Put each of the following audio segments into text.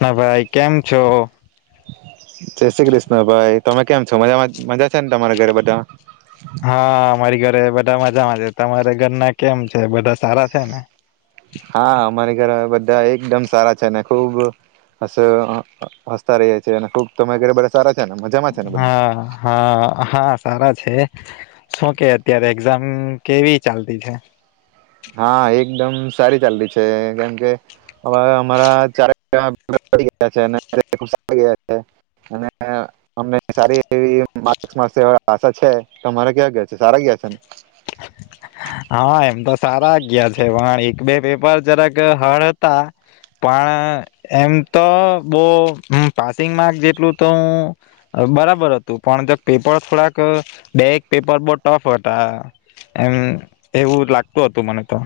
હા ભાઈ કેમ છો જય શ્રી કૃષ્ણ ભાઈ તમે કેમ છો મજા મજા છે ને તમારા ઘરે બધા હા અમારી ઘરે બધા મજામાં છે તમારા ઘરના કેમ છે બધા સારા છે ને હા અમારી ઘરે બધા એકદમ સારા છે ને ખુબ હસ હસતા રહીએ છે અને ખુબ તમે ઘરે બધા સારા છે ને મજામાં છે ને બધા હા હા હા સારા છે શું કે અત્યારે એક્ઝામ કેવી ચાલતી છે હા એકદમ સારી ચાલલી છે કેમ કે હવે અમારા [unintelligible] તમારા કેવા ગયા છે સારા ગયા છે ને હા એમ તો સારા ગયા છે પણ એક બે પેપર જરાક હાર્ડ હતા પણ એમ તો બહું પાસિંગ માર્ક જેટલું તો હું બરાબર હતું પણ જો પેપર થોડાક બે એક પેપર બઉ ટફ હતા એમ એવું લાગતું હતું મને તો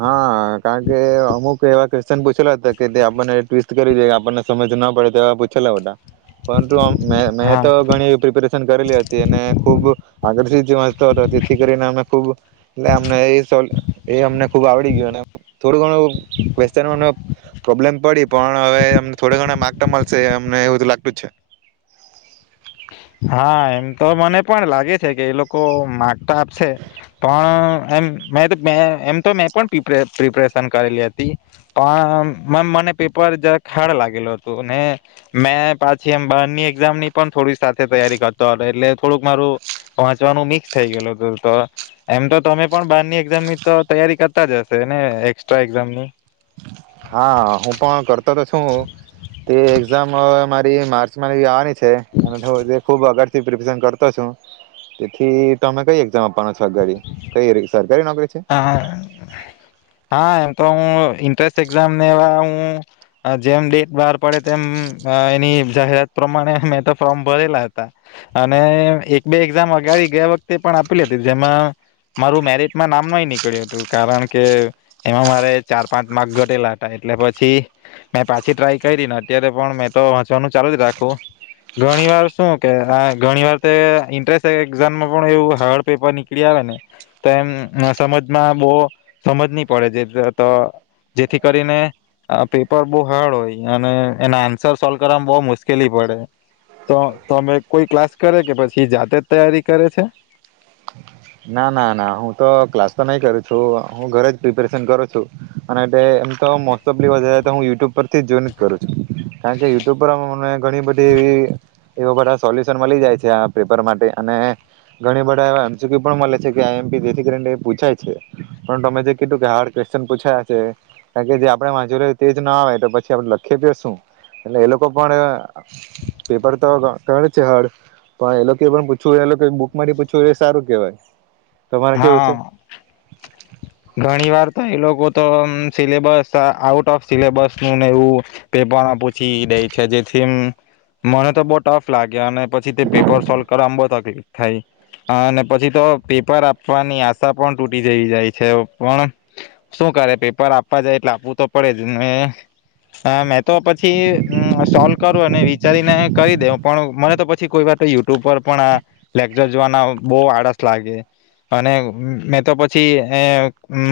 હા કારણ કે અમુક એવા કે ચાલ પૂછેલો હતા કે આપણને ટ્વીસ્ટ કરી દે કે આપણને સમજ ના પડે તેવા પૂછેલા હતા પરંતુ મે મેં હા તો ઘણી પ્રિપેરેશન કરેલી હતી અને ખુબ આકર્ષિત વાતો હતો તેથી કરીને અમે ખૂબ અમને એ સર અમને એ આવડી ગયું અને થોડું ઘણું કવેશચનો નું પ્રોબ્લેમ પડી પણ હવેમ થોડ ઘણા માર્ક તો મળશે અમને એવું લાગતું જ છે હા એમ તો મને પણ લાગે છે કે એ લોકો માર્ક તો આપશે પણ એમ મે મે એમ તો મેં પણ પ્રિપરેશન કરેલી હતી પણ મને પેપર જરાક હાર્ડ લાગેલું હતું ને મે પાછી એમ બહારની એઝામની પણ થોડી, સાથે તૈયારી કરતો એટલે થોડુંક મારું વાંચવાનું મિક્સ થઈ ગયેલું હતું તો એમ તો તમે પણ બારની એગ્ઝામની તો તૈયારી કરતા જ હશે ને એસ્ટ્રા એઝામની હા હું પણ કરતો તો છું તે એક્ઝામ મારી માર્ચમાં આવની છે અને તે ખુબ અગર પ્રિપરેશન કરી નાખવી છે હા હા એમ તો હું એન્ટ્રાન્સ એક્ઝામને એવા હું જેમ ડેટ બહાર પડે તેમ એની જાહેરાત પ્રમાણે મે તો ફોર્મ ભરેલા હતા અને એક બે એક્ઝામ અગાડી ગયા વખતે પણ આપેલી હતી જેમાં મારું મેરેટમાં નામ એમા એ નીકળલ્યું હતું કારણ કે એમાં મારે ચાર પાંચ માર્ક ઘટેલા હતા એટલે પછી મે પાછી ટ્રાય કરીને અત્યારે પણ મેં તો વંચવાનું ચાલુ જ રાખું ઘણી વાર શું કે ઘણી વાર તે ઈન્ટરેસ એક્ઝામમાં પણ એવું હાર્ડ પેપર નીકળી આવેને તો એમ અહ સમજમાં બો સમજ નહી પડે જે ગટ જેથી કરીને આ પેપર બઉ હાર્ડ હોય અને એના આન્સર સોલ્વ કરવાવામાં બવ મુશ્કેલી પડે. તો તમે કોઈ ક્લાસ કરે કે પછી એ જાતે જ તૈયારી કરે છે? ના ના ના હું તો ક્લાસ તો નહીં કરું છું હું, ઘરે જ પ્રિપેરેશન કરું છું. અને એટલે એમ તો મોસ્ટ ઓફલી તો વધારે તો હું યુટ્યુબ પરથી જોઈને જ કરું છું. કારણ કે યુટ્યુબ પર મને ઘણી બધી એવી એવા બધા સોલ્યુશન મળી જાય છે આ પેપર માટે અને ઘણી બધા એવા એમ શી ક્યુ પણ મળે છે કે આઈ એમ પી જેથી કરીને એ પૂછાય છે. પણ તમે જે કીધું કે હાર્ડ ક્વેશ્ચન પૂછ્યા છે કારણ કે જે આપણે વાચેલુ તેજ ના આવે તો પછી આપડે લખેતે શું એટલે એ લોકો પણ અહ પેપર તો ક-કરે છે હાર્ડ પણ એ લોકો એ પણ પૂછ્યું એ લોકો બુકમાંથી પૂછ્યું એ સારું કેવાય. તમારે કેવું છે? હા ઘણી વાર તે એ લોકો તો અમ્મ syllabus uh out of syllabus નું ને એવું પેપરમાં પૂછી દે છે, જેથી અમ્મ મને તો બહુ ટફ લાગે અને પછી તે પેપર સોલ્વ કરા માં બોત હ તે થાય. આહ અને પછી તો પેપર આપવાની આશા પણ તૂટી જઈ જાય. છે પણ શું કરે પેપર આપવા જાય એટલે આપવું તો પડેજ ને. મેં તો પછી હમ્મ સોલ્વ કરું અને વિચારીને કરી દેઉ પણ મને તો પછી કોઈ વાત યુટ્યુબ પર પણ, આ લેક્ચર જોવાના બહુ આળસ લાગે અને મેં તો પછી એ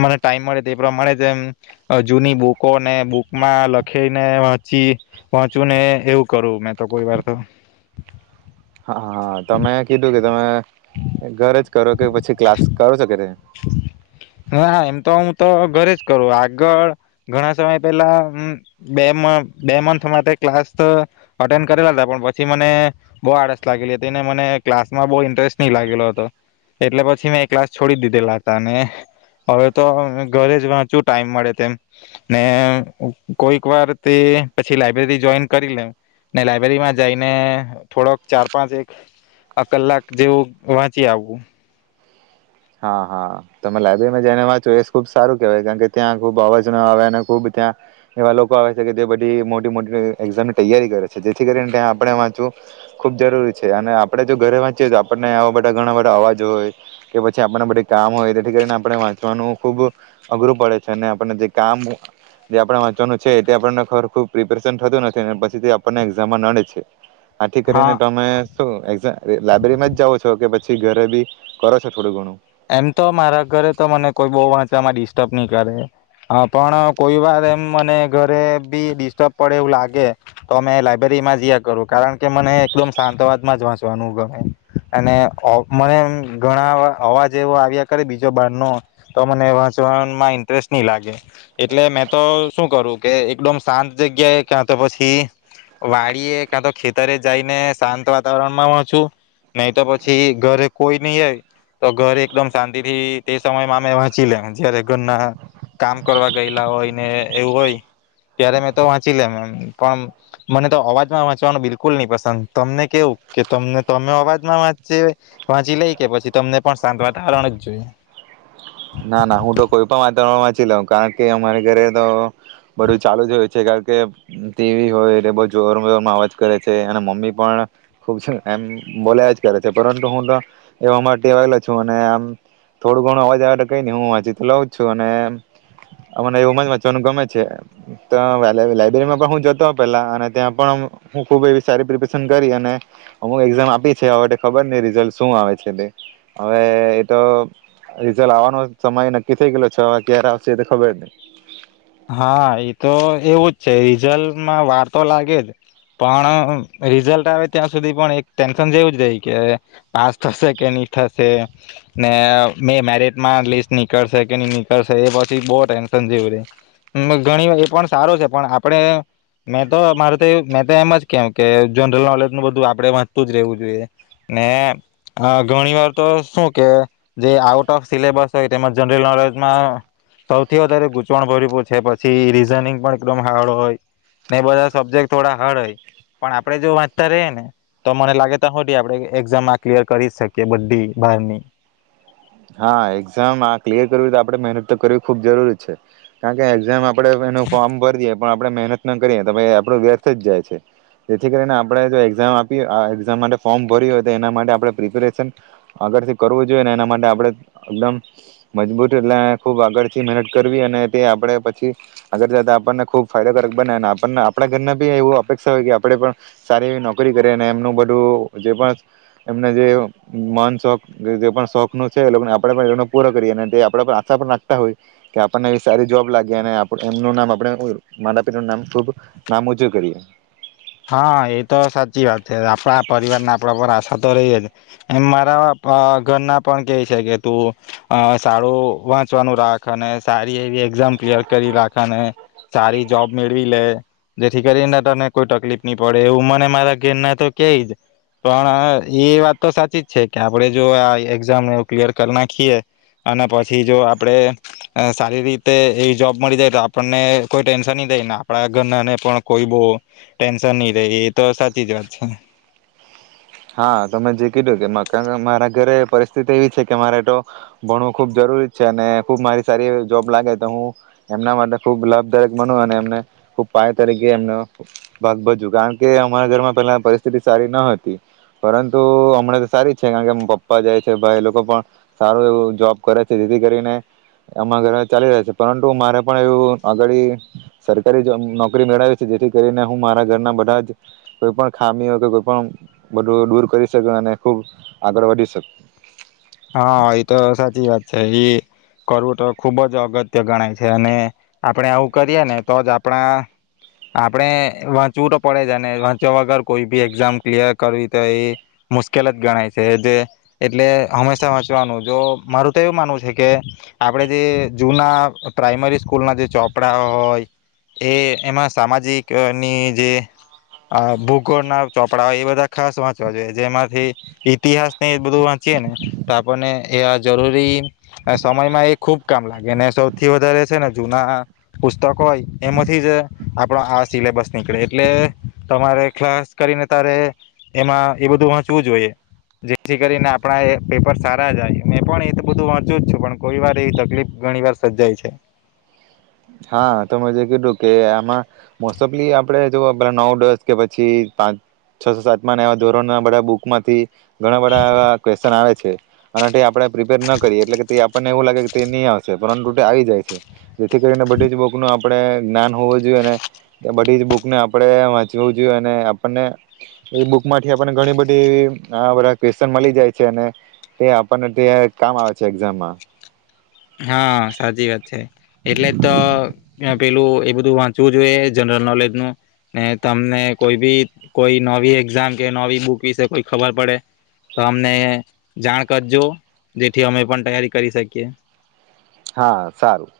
મને ટાઈમ મળે તે પ્રમાણે જ એમ જૂની બુકોને બુકમાં લખીને વાચી વાચું ને એવું કરું, મેં તો કોઈ વાર તો. હા, હા. તમે કીધું કે તમે ઘરેજ કરો કે પછી ક્લાસ કરો શકે તે હા, હા. એમ તો હું તો ઘરે જ કરું. આગળ ઘણા સમય પહેલા હમ્મ બે મ બે મંથ માટે ક્લાસ તો અટેન્ડ કરેલા હતા. પણ પછી મને બહુ આળસ લાગેલી હતી, એને મને ક્લાસ માં બહુ ઇન્ટરેસ્ટ નહી લાગેલો હતો. એટલે પછી મેં એ ક્લાસ છોડી દી દેવ લાતા ને હવે તો ઘરે જ વાંચું ટાઈમ મળે તેમ. ને અહ કોઈક વાર તે પછી લાઈબ્રેરી જોઈન કરી લે. ને લાઈબ્રેરીમાં જઈને થોડોક ચાર પાંચ એક કલાક જેવું વાંચી આવું. હા, હા. તમે લાયબ્રેરીમાં જઈને વાંચો એ ખુબ સારું કહેવાય. કારણ કે, ત્યાં ખુબ અવાજ ન આવે અને ખુબ ત્યાં એવા લોકો આવે છે કે તે બધી મોટી-મોટી એક્ઝામની તૈયારી કરે છે. જેથી કરીને ત્યાં આપણે વાંચવું ખુબ જરૂરી છે, અને આપણે જો ઘરે વાંચીએ તો આપણને આવા બધા ઘણા બધા અવાજ હોય કે પછ ચા આપણને બધી કામ હોય, તેથી કરીને આપણે વાંચવાનું ખૂબ અઘરું પડે છે. અને આપને જે કામ જે આપણે વાંચવાનું છે, એ આપણને ખબર ખૂબ પ્રિપેરેશન થતું નથી અને પછી તે આપણને એક્ઝામમાં નડે છે. આથી હા કરીને તમે શું એકઝા લાયબ્રેરીમાંજ જાાવો છો કે પછી ઘરે બી કરો છો થોડું ઘણું? એમ તો મારા ઘરે તો મને કોઈ બહ વાંચવામાં ડિસ્ટર્બ નહી કરે. હા પણ કોઈ વાર એમ મને ઘરે બી ડિસ્ટર્બ પડે એવું લાગે, તો અમે લાયબ્રેરી માં જયા કરું. કારણ કે, મને એકદમ શાંતવાદમાં જ વાંચવાનું ગમે. અને અહ મને અમ્મ એ ઘણા અવા અવાજ જેવો આવ્યા કરે બીજા બાર નો તો મને વાંચવામાં ઇન્ટરેસ્ટ નહી લાગે. એટલે મેં તો શું કરું કે એકદમ શાંત જગ્યાએ, ક્યા તો પછી વાડી એ, ક્યા તો ખેતરે જઈને શાંત વાતાવરણમાં વાંચું. નહી તો પછી ઘરે કોઈ ન હો તો ઘરે એકદમ શાંતિ થી તે સમયમાં અમે વાંચી લેવ જયારે ઘરના કામ કરવા ગયેલા હોય, ને એવું હોય ત્યારે મેં તો વાંચી લેમ એમ પણ, મને તો અવાજમાં વાંચવાનું બિલકુલ નહી પસંદ. તમને કેવું કે તમને તમે અવાજમાં વાંચી વાંચી લઈ કે પછી તમને પણ સાંત વાત તાવરણજ જોઈએ? ના ના હું તો કોઈ પણ વાતાવરણ વાંચી લઉ. કારણ કે, અમારે ઘરે તો બધું ચાલુ જ હોય છે. કારણ કે, ટીવી હોય બ જોર-જોરમાં અવાજ કરે છે અને મમ્મી પણ ખુબ એમ બોલ્યા જ કરે છે. પરંતુ હું તો એવામાં ટેવાયલો છું અને આમ થોડું ઘણો અવાજ આવે ટો કઈ ન હું વાંચી તો લઉં જ છું. અને અ મને એવુંમ જ વાંચવાનું ગમે છે. તો વેલાય લાયબ્રેરીમાં પણ હું જતો પેલા અને ત્યાં પણ હું ખુબ એવી સારી પ્રિપરેશન કરી અને અમુક એક્ઝામ આપી છે. હવે ખબર નહી રિઝલ્ટ શું આવે છે તે. હવે એતો રિઝલ્ટ આવાનો સમય નક્કી થઇ ગલો છ. ક્યારે આવશે એ તો ખબર નહી. હા. એતો એવું જ છે. રિઝલ્ટમાં વાર તો લાગે જ પણ રિઝલ્ટ આવે, ત્યાં સુધી પણ એક ટેન્શન જેવું જ રહી કે પાસ થશે કે નઈ થશે. ને અહ મે મેરિટમાં લીસ્ટ નીકળશે કે નઈ નીકળશે એ પછી બહ ટેન્શન જેવું રહી. હમ્મ ઘણી વાર એ પણ સારો છે પણ આપણે મેં તો મારે તો મેં તો એમ જ કેહ કે જનરલ નોલેજ નું બધું આપડે વાંચતું જ રવું જોઈએ. ને ઘણી આહ વાર તો શું કે જે આઉટ ઓફ સિલેબસ હોય, તેમાં જનરલ નોલેજમાં સૌથી વધારે ગૂંચવણ ભરી પડી છે પછી રીઝનિંગ પણ એકદમ હાર્ડ હોય. ને એ બધા સબ્જેક્ટ થોડા હાર્ડ હોય, પણ આપડે જો વાંચતા રએ ને તો મને લાગે ત્યાં હુદી આપડે આ એક્ઝામમાં ક્લિયર કરી શકીએ, બધી બારની. હા. એક્ઝામ આ ક્લિયર કરવી તો આપે મહેનત તો કરવી ખુબ જરૂરી છે. કારણ કે, એક્ઝામ આપ પડે વેનુ ફોમ ભર દિયે પણ આપણે મહેનત ન કરીએ તો આપણું વ્યર્થ જ જાય છે. જેથી કરીને આપણે જો એક્ઝામ આપીએ, આ એકઝામ માટે ફોર્મ ભરી્યું હોય, તો એના માટે આપણે પ્રિપેરેશન આગળથી કરવું જોઈએ, ને એના માટે આપણે એકદમ, મજબૂત એટલે ખુબ આગળથી મહેનત કરવી અને તે આપડે પછી આગળ જતા આપણને ખુબ ફાયદાકારક બને. આપને આપણા ઘર બી એવું અપેક્ષા હોય કે આપણેે પણ સારી એવી નોકરી કરી, અને એમનું બધું જે પણ એમને જે મન શોખ જે પણ શોખનું છે. લોકો આપણે પૂરો કરીએ, અને આપ આશા પણ રાખતા હોય કે, આપણને એ સારી જોબ લાગી અને આપડ એમનું નામ આપણે માતા પિતાનું નામ ખૂબ નામ ઊંચું કરીએ. હા એ તો સાચી વાત છે. આપણા પરિવારના આપણા પર આશા તો રહી જ એમ મારા પા ઘરના પણ કે છે, કે તું અહ સારું વાંચવાનું રાખ અને સારી એવી એક્ઝામ ક્લિયર કરી રાખે અને સારી જોબ મેળવી લે. જેથી કરીને તને કોઈ ટક કલીફ નહી પડે એવું મને મારા ઘેરના તો કેય જ પણ એ વાત તો સાચી જ છે કે આપડે જો આ એક્ઝામ એ ક્લિયર કરી નાખીએ અને પછી જો આપણેે અહ સારી રીતે એવી જોબ મળી જાય તો આપણને કોઈ ટેન્શન નહી દઈને આપણા ઘરનાને પણ કોઈ બોહ ટેન્શન નહી રે. એ તો સાચી જ વાત છે. હા, તમે જે કીધું કે મકા મારા ઘરે પરિસ્થિતિ એવી છે કે, મારે તો ભણવું ખુબ જરૂરી જ છે અને ખુબ મારી સારી એવી જોબ લાગે, તો હું એમના માટે ખુબ લાભદાયક બનુ અને એમને ખુબ પાય તરીકે એમનો ભાગ ભજવુ કાણ કે, અમારા ઘરમાં પેલા પરિસ્થિતિ સારી ન હતી પરંતુ, અમણે તો સારી છે, કાણ કે પપ્પા જાય છે, ભાઈ એ લોકો પણ સારું એવું જોબ કરે છે, જેથી કરીને અમાર ઘરે ચાલી રહે છે, પરંતુ મારે પણ એવું આગાળી સરકારી જો મ નોકરી મેળવવી છે. જેથી કરીને હું મારા ઘરના બધા જ કોઈ પણ ખામી હોય કે કોઈ પણ બઢુ દૂર કરી શકે અને ખુબ આગળ વઢી શક હા એ તો સાચી વાત છે એ કરવું તો ખુબ જ અગત્ય ગણાય છે અને આપણેે આવું કરીએ ને તો જ આપણા આપણે વાંચવું તો પડે જ અને વાંચ્યા વગર કોઈ બી એક્ઝામ ક્લિયર કરવી તો એ મુશ્કેલ જ ગણાય છે જે એટલે હમે શા વાચવાનું જો મારું તો એવું માનવું છે, કે આપડે જે જૂના પ્રાઈમરી સ્કૂલના જે ચોપડા હોય, જે એમાં સામાજિકની જે અ બુકોના ચોપડા હોય, એ બધા ખાસ વાંચવા જોઈએ, જેમાંથી ઇતિહાસ ને એ બધું વાંચીએ ને તો આપણને એ આ જરૂરી સમયમાં એ ખૂબ કામ લાગે અને સૌથી વધારે છે ને જૂના પુસ્તક હોય એમાંથી જ આપણો આ સિલેબસ નીકળે એટલે તમારે ક્લાસ કરીને તારે એમાં એ બધું વાંચવું જોઈએ, જેથી કરીને આપણા એ પેપર સારા જાય, મેં પણ એ તો બધું વાંચું જ છું, પણ કોઈ વાર એવી તકલીફ ઘણી વાર સર્જાય છે. હા. તમે જે કીધું કે આમાં મોસ્ટ ઓફલી આપડે જુવો પેલા નવ દસ કે પછી પાંચ છ સાતમા ને એવા ધોરણના બધા બુક માંથી ઘણા બઢા એવા ક્વેશ્ચન આવે છે અને ટે આપણે પ્રિપેર ન કરીએ એટલે કે તે આપણને એવું લાગે કે તે ની આવશે, પરંતુ ટે આવી જાય છે, જેથી કરીને બધી જ બુકનું આપણે જ્ઞાન હોવું જોઈએ અને બઢી જ બુકને આપડે વાંચવું જોઈએ અને આપણને એ બુક માંઠી આપણને ઘણી બધી આવા બઢા ક્વેશ્ચન મલી જાય છે અને તે આપણને ત્યારે કામ આવે છે એક્ઝામમાં હા, સાચી વાત છે. એટલે જ તો યાં પેલું એ બધું વાંચવું જોઈએ, જનરલ નોલેજનું ને તમને કોઈ બી કોઈ નવી એક્ઝામ કે નવી બુક વિશે કોઈ ખબર પડે, તો અમને જાણ કરજો, જેથી અમે પણ તૈયારી કરી શકીએ. હા, સારું.